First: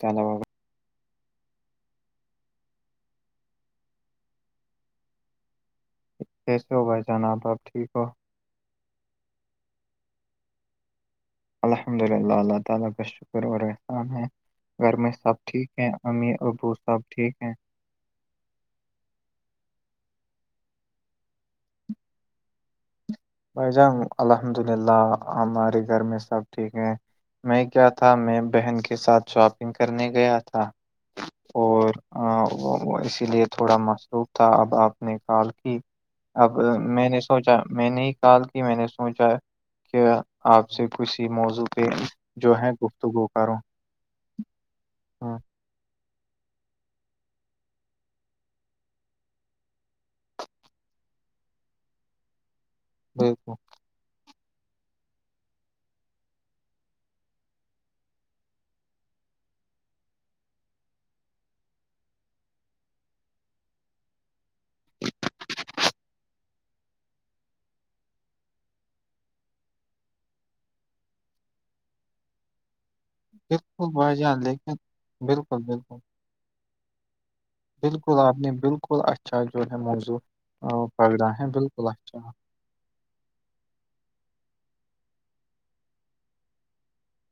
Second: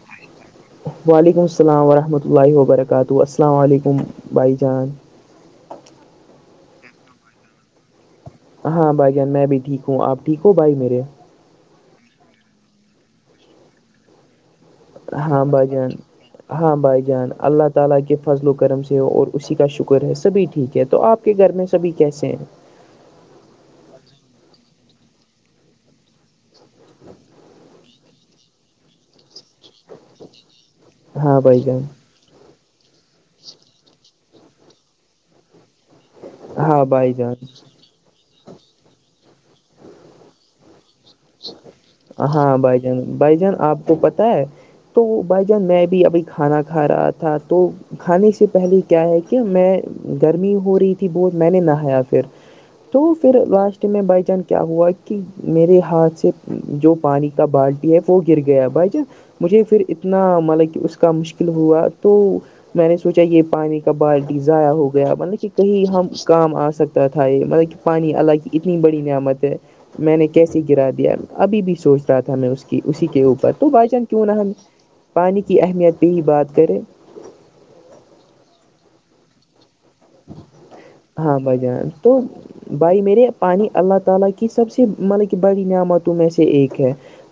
چ ال باب وعلیکم السلام ورحمۃ اللہ وبرکاتہ السلام علیکم بھائی جان کیسے ہو باائی جانا آب آپ ٹھیک ہو ہاں بھائی جان میں بھی ٹھیک ہوں آپ ٹھیک ہو بھائی میرے الحمد اللہ اللہ تعالی کا شکر و رسلان گھر میں سب ہاں ٹھیک بھائی ہے جان امیر ابو ہاں سب بھائی جان ٹھیک ہیں اللہ تعالی کے فضل و کرم سے ہو اور اسی کا شکر ہے سبھی ٹھیک ہے تو آپ کے گھر میں سبھی کیسے ہیں بھائی جان الحمد للہ ہمارے گھر میں سب ٹھیک ہیں میں کیا تھا میں بہن کے ساتھ شاپنگ کرنے گیا تھا ہاں بائی جان اور اسی لیے تھوڑا مصروف تھا اب آپ نے کال کی اب ہاں میں بھائی نے جان سوچا میں نے ہی کال کی میں نے سوچا کہ آپ سے کچھ ہی موضوع پہ جو ہاں ہے بھائی جان گفتگو بھائی جان کاروں آپ کو پتہ ہے تو بائی چانس میں بھی ابھی کھانا کھا رہا تھا تو کھانے سے پہلے کیا ہے کہ میں گرمی ہو رہی تھی بہت میں نے نہایا پھر [unintelligible] تو پھر بالکل لاسٹ میں بھ جان کیا ہوا کہ میرے ہاتھ سے جو پانی کا بالٹی ہے وہ گر گیا بھائی جان مجھے پھر اتنا ملب کہ اس کا مشکل ہوا تو میں نے سوچا یہ پانی کا بالٹی ضائع ہو گیا مطلب کہ کہیں ہم کام آ سکتے تھا یہ مطلب کہ پانی اللہ کی اتنی بڑی نعمت ہے میں نے کیسے گرا دیا ابھی بھی سوچ رہا تھا میں اس [unintelligible] کہ اسی کے اوپر تو بھائی جان کیوں نہ ہم پانی کی بالکل بالکل اہمیت پہ ہی بات کریں بالکل آپ نہیں بالکل اچھاء جور موضوع پکڑا ہاں ہے بھائی جان بالکل تو [unintelligible] اچھا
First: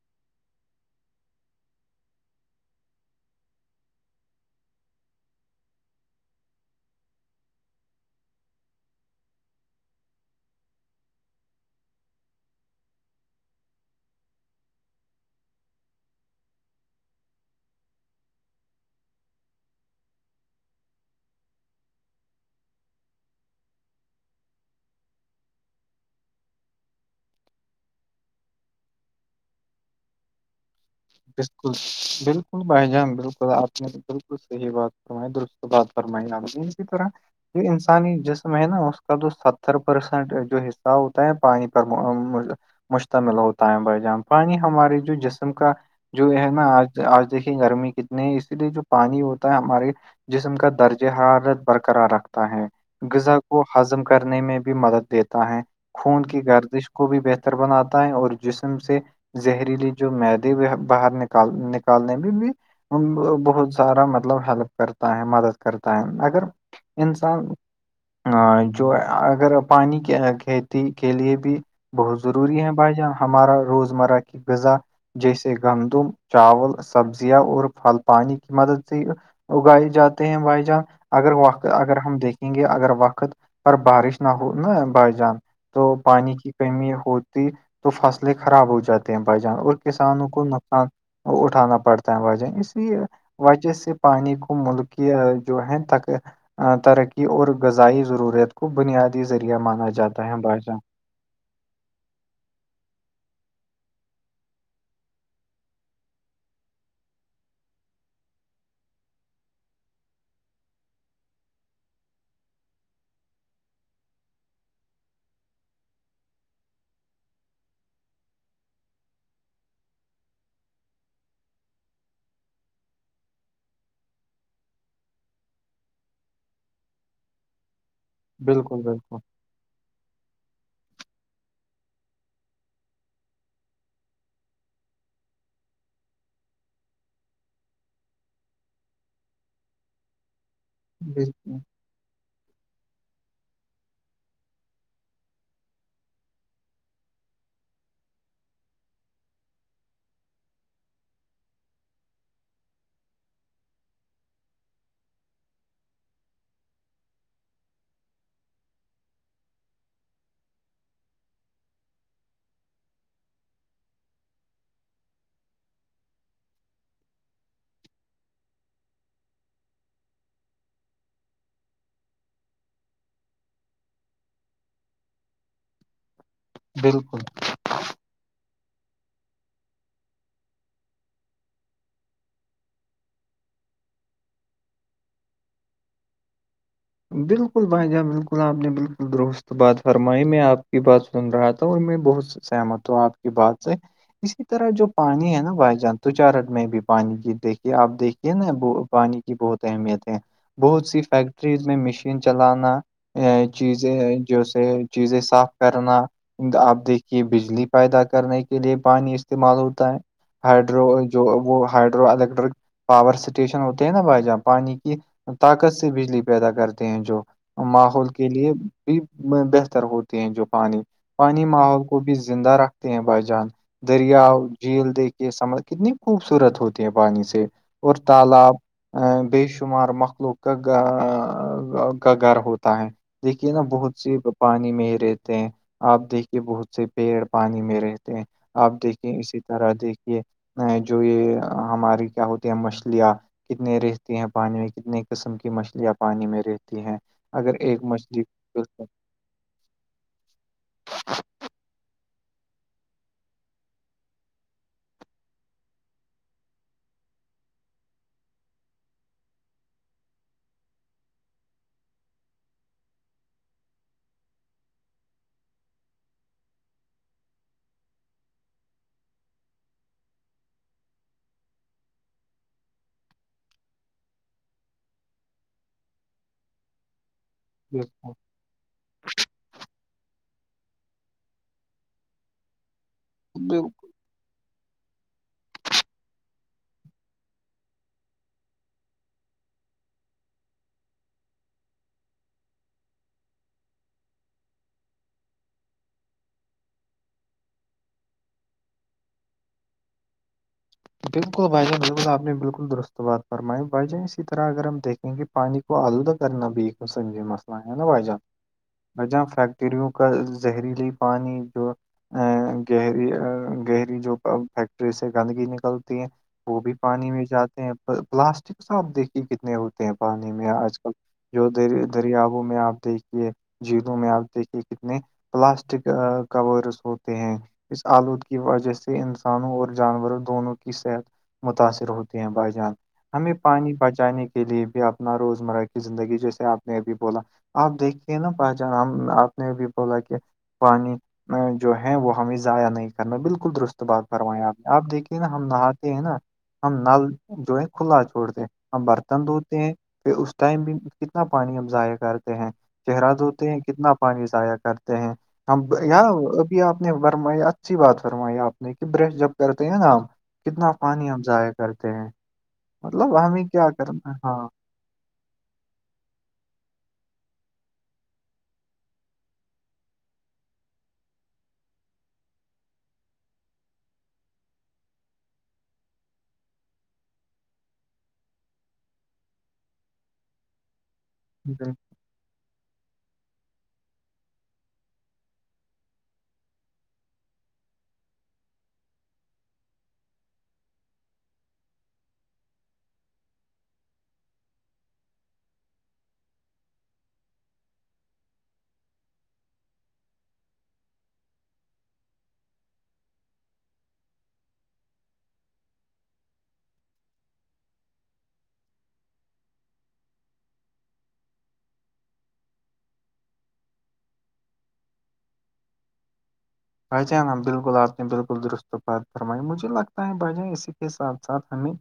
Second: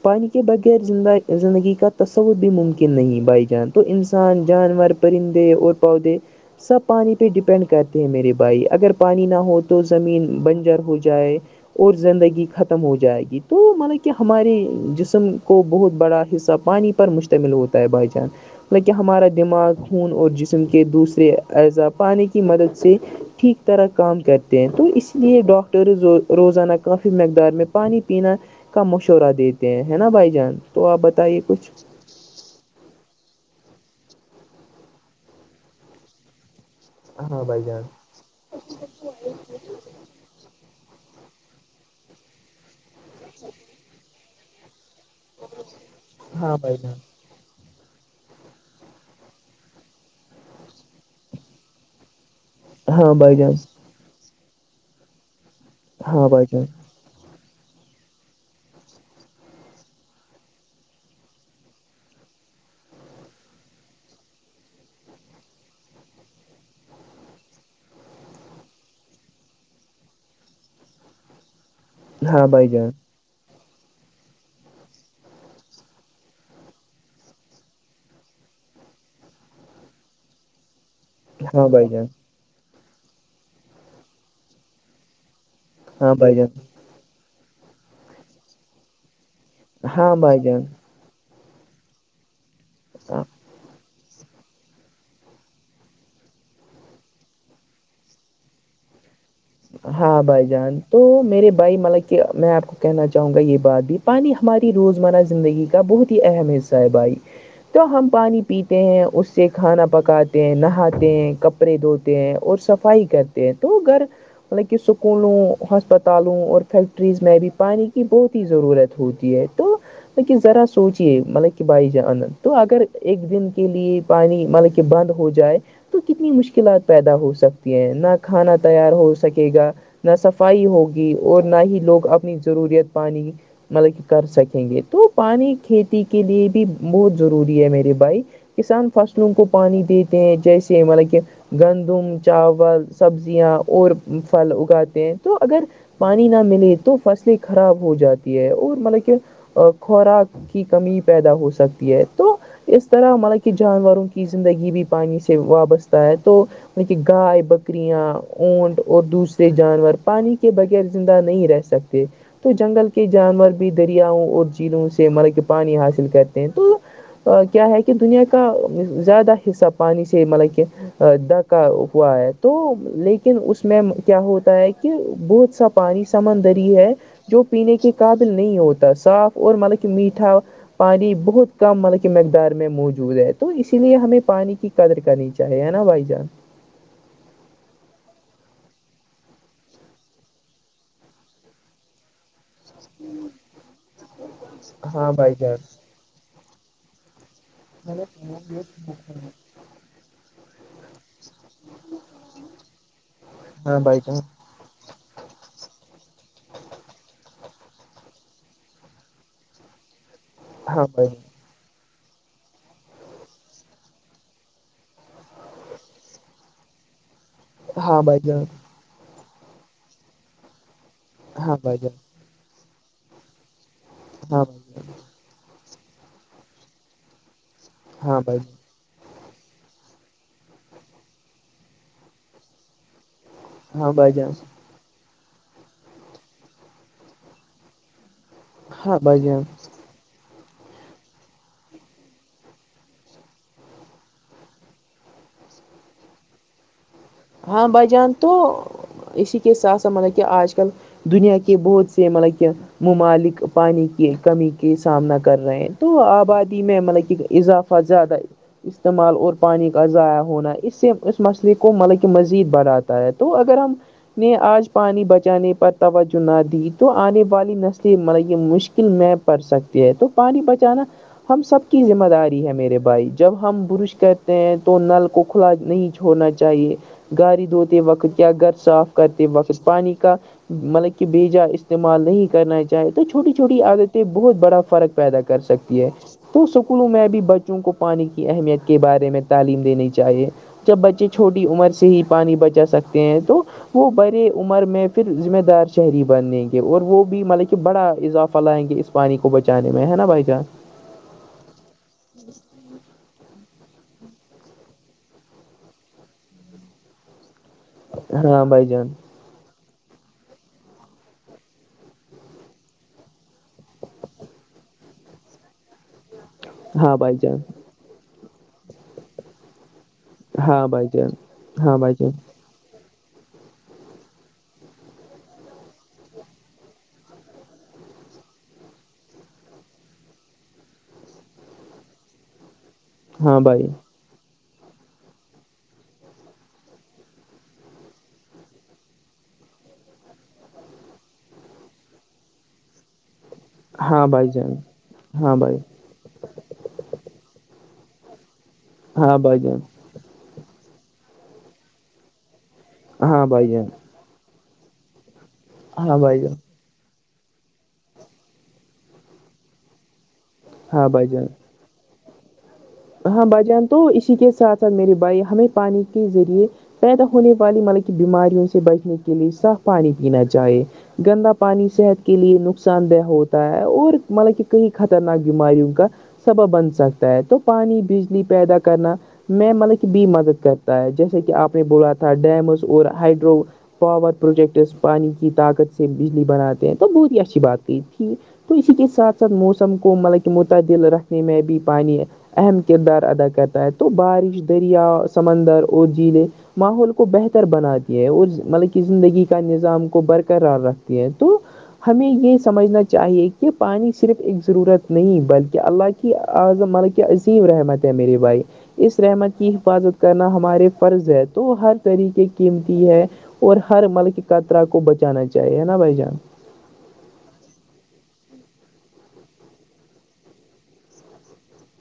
پانی کے بغیر زندہ زندگی کا تصور بھی ممکن نہیں بائی جان تو انسان جانور پرندے اور پودے سب پانی پہ ڈیپینڈ کرتے ہیں میرے بھائی اگر پانی نہ ہو تو زمین بنجر ہو جائے اور زندگی ختم ہو جائے گی تو مطلب کہ ہمارے جسم کو بہت بڑا حصہ پانی مشتمل ہوتا ہے بھائی جان لکہ ہمارا دماغ خون اور جسم کے دوسرے اعزا پانے کی مدد سے ٹھیک طرح کام کرتے ہیں تو اس لیے ڈاکٹرز روزانہ کافی مقدار میں پانی پینا کا مشورہ دیتے ہیں ہے نا بھائی جان تو آپ ب بالکل بالل بھائی جان بالکل آپ نے بالکل صحی بات فرمائی درست بات فرمائی آپ اس طرح ہاں جو بھائی جان انسانی جسم ہے نا اس کا تو ستر پرسٹ جو حصہ ہوتا ہے پانی پر مشتمل ہوتا ہے بھائی جان پانی ہمارے جو جسم کا جو ہے ہاں نا بھائی جان آج آج دیکھے گرمی کی نہیں اسی لیے جو پانی ہوتا ہے ہمارے جسم کا درجہ حالت برقرار رکھتا ہے ہاں بھائی غذا جان کو ہضم کرنے میں بھی مدد دیتا ہے خون ہاں کی بھائی جان گردش کو بھی بہتر بناتا ہے اور جسم سے زہریلی جو میدے باہر نکال نکالنے بھی بھی بہت سارا مطلب ہیلپ کرتا ہے مدد کرتا ہے اگر انسان ا جو اگر پانی کے کھیتی کے لیے بھی بہت ضروری ہے بھائی جان ہمارا روزمرہ کی غذا جیسے سے گندم چاول سبزیاں اور پھل پانی کی مدد سے اگائے جاتے ہیں بھائی جان اگر وقت ہاں بھائی اگر جان ہم دیکھیں گے اگر وقت پر بارش نہ ہو نہ بائی جان تو ہاں پانی بھائی کی جان کمی ہوتی تو فصلیں خراب ہو جات ہیں بائی جان اور ہاں کسانوں کو بھائی جان نقصان اٹھانا پڑتا ہے وجہ اس لیے وجہ سے پانی کو ملکی جو ہے تک ترقی اور غذائی ضرورت کو بنیادی ذریعہ مانا جاتا ہاں ہے بھائی جان بادشاہ تو میرے بھائی مطب کہ میں آپ کو کہنا چاہوں گا یہ بات بھی پانی ہماری روزمرہ زندگی کا بہت ہی اہم حصہ ہے بھائی تو ہم پانی پیتے ہیں اس سے کھانا پکاتے ہیں نہاتے ہیں کپ کپڑے دھوتے ہیں اور صفائی کرتے ہیں تو گھر مطلب کہ اسکولوں ہسپتالوں اور فیکٹریز میں بھی پانی کی بہت ہی ضرورت ہے ہوتی ہے تو کہ ذرا سوچیے مطلب کہ بھائی جان تو اگر ایک دن کے لیے پانی مطلب کہ بند ہو جائے تو کتنی مشکلات پیدا ہو سکتی ہیں نہ کھانا بالکل تیار ہو بالکل ے گا نہ صفائی ہوگی اور نہ ہی لوگ اپنی ضروریت پانی مطلب کہ کر سکیں گے تو پانی کھیتی کے لیے بھی بہت ضروری ہے میرے بھائی کسان فصلوں کو پانی دیتے ہیں جیسے ا مطلب کہ بالکل گندم چاول سبزیاں اور پھل اگاتے ہیں تو اگر پانی نہ ملے تو فصلیں خراب ہو جاتی ہے اور مطلب کہ خوراک کی کمی پیدا ہو سکتی ہے تو اس طرح مطلب کہ جانوروں کی زندگی بھی پانی سے وابستہ ہے تو م کہ گائے بکرییاں اونٹ اور دوسرے جانور پانی کے بغیر زندہ نہیں رہ سکتے تو جنگل کے جانور بھی دریاؤوں اور جلوں سے ملب کے پانی حاصل کرتے ہیں تو کیا ہے کہ دنیا کا زیادہ حصہ پانی سے مطلب کہ د کا ہوا ہے تو لیکن اس اس میں کیا ہوتا ہے کہ بہت سا پانی سمندری ہے بالکل جو پینے کے قابل نہیں ہوتا صاف اور مطلب کہ میٹھا پانی بہت کم مطلب کہ مقدار میں موجود ہے تو اسی لیے ہمیں پانی کی قدر کرنی چاہے ہے نا بھائی جان بالکل بھائی جان بالکل آپ نے بالکل درست بات فرمائی میں آپ کی بات سن رہا تھا اور میں بہت سمت ہ آپ کی بات سے اسی طرح جو پانی ہے نا بھائی جان توچارٹ میں بھی پانی کی دیکھیے آپ میں نے دیکھیے نا پانی کی بہت اہمیت ہے بہت سی فیکٹریز میں مشین چلانا ہاں بھائی چیزیں جان جو سے چیزیں صاف کرنا آپ دیکھیے بجلی پیدا کرنے کے لیے پانی استعمال ہوتا ہے ہاں ہائڈرو جو وہ ہائڈرو الیکٹرک پاور اسٹیشن ہوتے ہیں نا بھائی جہاں پانی کی طاقت سے بجلی پیدا کرتے ہیں جو ماحول بھائی کے جان لیے بھی بہتر ہوتے ہیں جو پانی پانی ہاں بھائی ماحول کو جان بھی زندہ رکھتے ہیں بائی جان ہاں دریاؤ بھائی جان جھیل دیکھیے سم کتنی خوبصورت ہوتی ہے پانی سے اور ہاں بھائی جان تالاب بے شمار مخلوق کا کا گھر ہوتا ہے دیکھیے نا ہاں بہت بھائی جان ہاں بھائی سے جان پانی میں ہی رہتے ہیں آپ دیکھیے بہت سے پیڑ پانی میں رہتے آپ ہاں دیکھیے بھائی اسی جان طرح دیکھیے ا جو یہ ہماری کیا ہوتی ہیں مچھلیاں کتنے رہتی ہیں پانی میں کتنے قسم کی مچھلیاں پانی میں رہتی ہیں اگر ہاں ایک بھائی جان مچھلی تو بالکل اسی کے ساتھ ساتھ مطلب کہ آج کل دنیا کے بہت سے مطلب کہ ممالک پانی کی کمی کے سامنا کر رہے ہیں تو آبادی میں مطلب کہ اضافہ زیادہ استعمال اور پانی کا ضائع ہونا اس سے اس مسئلے کو ملب مزید بڑھاتا ہے تو اگر ہم نے آج پانی بچانے پر توجہ نہ دی تو آنے والی نسل یہ مشکل میپ پ سکتی ہے تو پانی بچانا ہم سب کی ذمہ داری ہے میرے بھائی جب ہم برش کرتے ہیں تو نل کو کھلا نہیں ہونا چاہیے گاڑ دھوتے بالکل وقت کیا گھر صاف کرتے وقت پانی کا مطلب کہ بیےجا استعمال نہیں کرنا چاہ چاہے تو چھوٹی چھوٹی بالکل عادتیں بہت بڑا فرق پیدا کر سکتی ہے تو اسکولوں میں بھی بچوں کو پانی کی اہمیت کے بارے میں تعلیم دینی چاہیے جب بچے چھوٹی عمر سے ہی پانی بچا سکتے ہیں تو وہ بڑے عمر میں پھر ذمہ دار شہری بنیں گے اور وہ بھی مطلب کہ بڑا اضافہ لائیں گے اس پانی کو بچانے میں ہے نا بائی چانس بالکل بھائی جان بالکل آپ نے بالکل درست بات فرمائی بائی جان اسی طرح اگر ہم دیکھے کیونکہ پانی کو آلودہ کرنا بھی سنج مسئلہ ہے نا بجہ ہاں بھائی جان جہ ف تریو کا زہریلی پانی جو ا گہری گہری جو فیکٹری سے گندگی ن چلتی ہیں وہ بھی ہاں پانی بھائی میں جان جاتے ہیں پلاسٹک سا آپ دیکھی کتنے ہوتے پانی میں ہاں آج بھائی کل جان جو ہاں د بھائی جان دریا میں آپ دیکھیے جیرو میں آپ دیکھیے کتنے پلاسٹک کورس ہوتے ہیں اس آلود کی وجہ سے انسانوں اور جانوروں دونوں کی صحت متاثر ہوتی ہیں بھائی جان ہمیں ہاں بھائی پانی بچ جانے کے لیے بھی اپنا روزمرہ کی زندگی جیسے آپ نے ابھی بولا آپ دیکھیے نا پہچان آپ نے بھی بولا کہ پانی جو ہے وہ ہمیں ضائع نہیں کرنا بالکل درست بات ہاں بھائی فرمائیں جان آپ نے آپ دیکھیے نا ہاں ہم بھائی نا ہم نل جو ہے کھلا چھوڑتے ہیں ہم ہاں برتن بھائی دھوتے جان ہیں پھر اس ٹائم بھی کتنا پانی اب ضائع کرتے ہیں چہرہ ہاں دھوتے بھائی ہیں جان کتنا پانی جضایا کرتے ہیں ہم ہاں بھائی جان یہاں آپ نے فرمائییا اچھی بات فرمائی آپ نے کہ برش جب کرتے ہیں نا کتنا ہاں پانی بھائی ہمب جان ضائع کرتے ہیں مطلب ہمیں کیا کرنا ہاں سر میرے بھائی ہمیں پانی کے ذریعے پیدا ہونے والی مطلب کی بیماریوں سے بچنے کے لیے صاف پانی پینا چاہے گندا پانی صحت کے لیے نقصان دہ ہوتا ہے اور مطلب کہ کہیں خطرناک بیماریوں کا سبب بن سکتا ہے تو پانی بجلی پیدا کرنا میں مطلب کہ بھی مدد کرتا ہے جیسے کہ آپ نے بولا تھا ڈیمز اور ہائڈرو پاور پروجیکٹس پانی کی طاقت سے بجلی بناتے ہیں تو بہت ہی اچھی بات کہئی تھی تو اسی کے ساتھ ساتھ موسم کو مطلب کہ متعدل رکھنے میں بھی پانی اہم کردار ادا کرتا ہے تو بارش دریا سمندر اور جیلیں ماحول کو بہتر بناتی ہے اور مطلب کہ زندگی کا نظام کو برقرار رکھتی ہے تو ہمیں یہ سمجھنا چاہیے کہ پانی صرف ایک ضرورت نہیں بلکہ اللہ کی اعظم مل عظیم رحمت ہے میرری بھائی اس رحمت کی حفاظت کرنا ہمارے فرض ہے تو ہر طریقے قیمتی ہے اور ہر ملک قطرا کو بچانا چاہیے نا بھائی جان بھ جان بالکل آپ نے بالکل درست پات فرمائی مجھے لگتا ہے بھائی جان اسی کے ساتھ ساتھ ہمیں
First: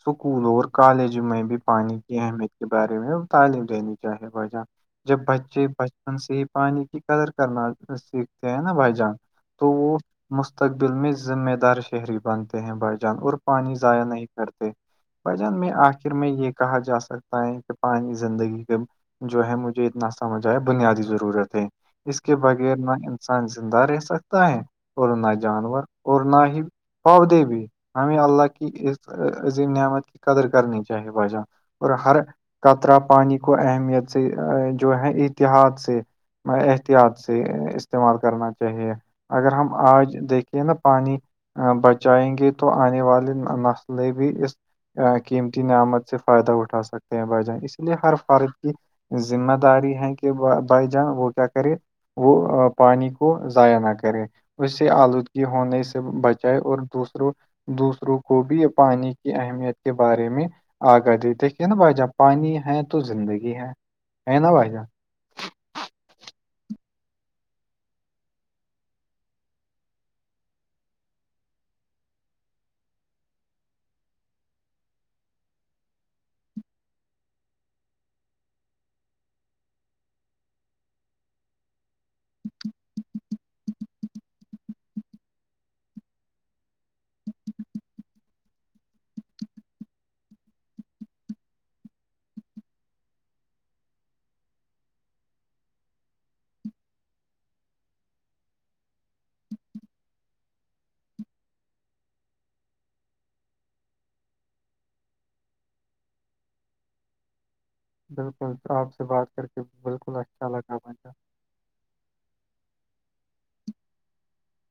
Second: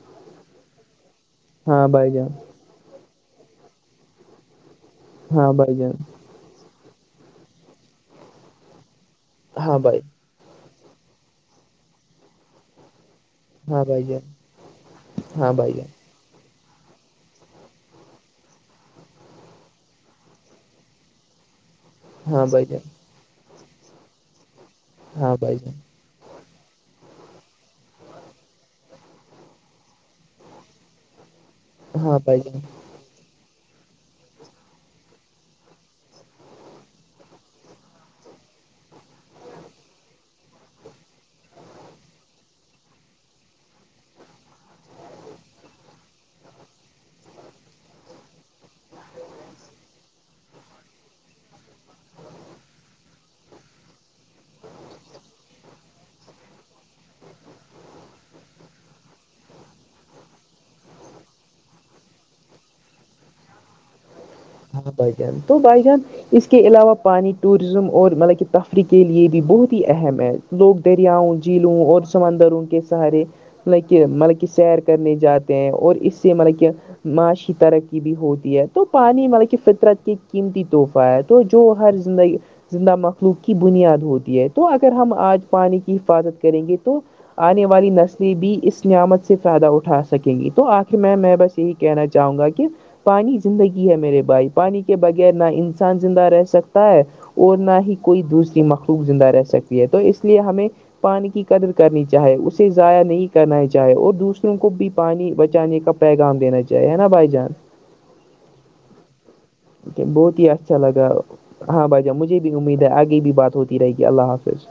اسکول اور کالج میں بھی ہاں پانی بھائی کی جان اہمیت کے بارے میں تعلیم دینی چاہے وجہ جب ہاں بچے بھائی جان بچپن سے ہی پانی کی قدر کرنا سیکھتے ہیں نا بھائی جان تو ہاں وہ بھائی مستقبل میں ذمہ دار شہری بنتے ہیں بھائی جان اور پانی ہاں بھائی ضائع نہیں جان کرتے ہاں وجن میں بھائی آ جان آخر میں یہ کہا جا سکتا ہے کہ پانی زندگی کے جو ہے مجھے اتنا سمجھ آئے بنیادی ضرورت ہے اس کے ہاں بھائی بغیر جان نہ انسان زندہ رہ سکتا ہے اور نہ ہاں بھائی جانور جان اور نہ ہی پاب دے بھی ہمیں اللہ کی اس عظیم نعمت کی قدر کرنی چاہیے باشاہ اور ہر ہاں بھائی جان قطرا پانی کو اہمیت سے جو ہے اتحاد سے میں احتیاط سے استعمال کرنا چاہیے اگر ہم آج دیکھے نا پانی بچائیں گے تو آنے والے مسئلے بھی اس قیمتی نعمت سے فائدہ اٹھا سکتے ہیں بھائی جان اسی لیے ہر فارج کی ذمہ داری ہے کہ بھائی جان وہ کیا کرے وہ پانی کو ضائع نہ کر کرے اس سے آلودگی ہونے سے بچائے اور دوسروں دوسروں کو بھی پانی کی اہمیت کے بارے میں آ کر دی دیک کہ نا بھائی جا پانی ہے تو زندگی ہے ہے نا بھائی جا بھ جان تو بائی جان اس کے علاوہ پانی ٹورزم اور مطلب کہ تفریح کے لیے بھی بہت ہی اہم ہے لوگ دریاؤں جیلوں اور سمندروں کے سہارے مطلب کہ مطلب کہ سیر کرنے جاتے ہیں اور اس سے مطلب کہ معاشی ترقی بھی ہوتی ہے تو پانچ نہیں مطلب کہ فطرت کی قیمتی تحفہ ہے تو جو ہر زندگی زندہ مخلوق کی بنیاد ہوتی ہے تو اگر ہم آج پانی کی حفاظت کریں گے تو آنے والی نسلیں بھی اس نعمت سے فائدہ اٹھا سکیں گی تو آخر میں میں بس ہی کہنا چاہوں گا کہ پانی زندگی ہے میرے بھائی پانی کے بغیر نہ انسان زندہ رہ سکتا ہے اور نہ ہی کوئی دوسری مخلوق زندہ رہ سکتی ہے تو اس لیے ہمیں پانی کی قدر کرنی چاہے اسے ضائع نہیں کرنا چاہے اور دوسروں کو بھی پانی بچانے کا پیغام دینا چاہے ہے نا بائی چانس بالکل آپ سے بات کر کے بالکل بہت ہی اچھا بھائی جان لگا ہاں بھائی جا مجھے بھی امید ہے آگے بھی بات ہوتی رہے گی اللہ حافظ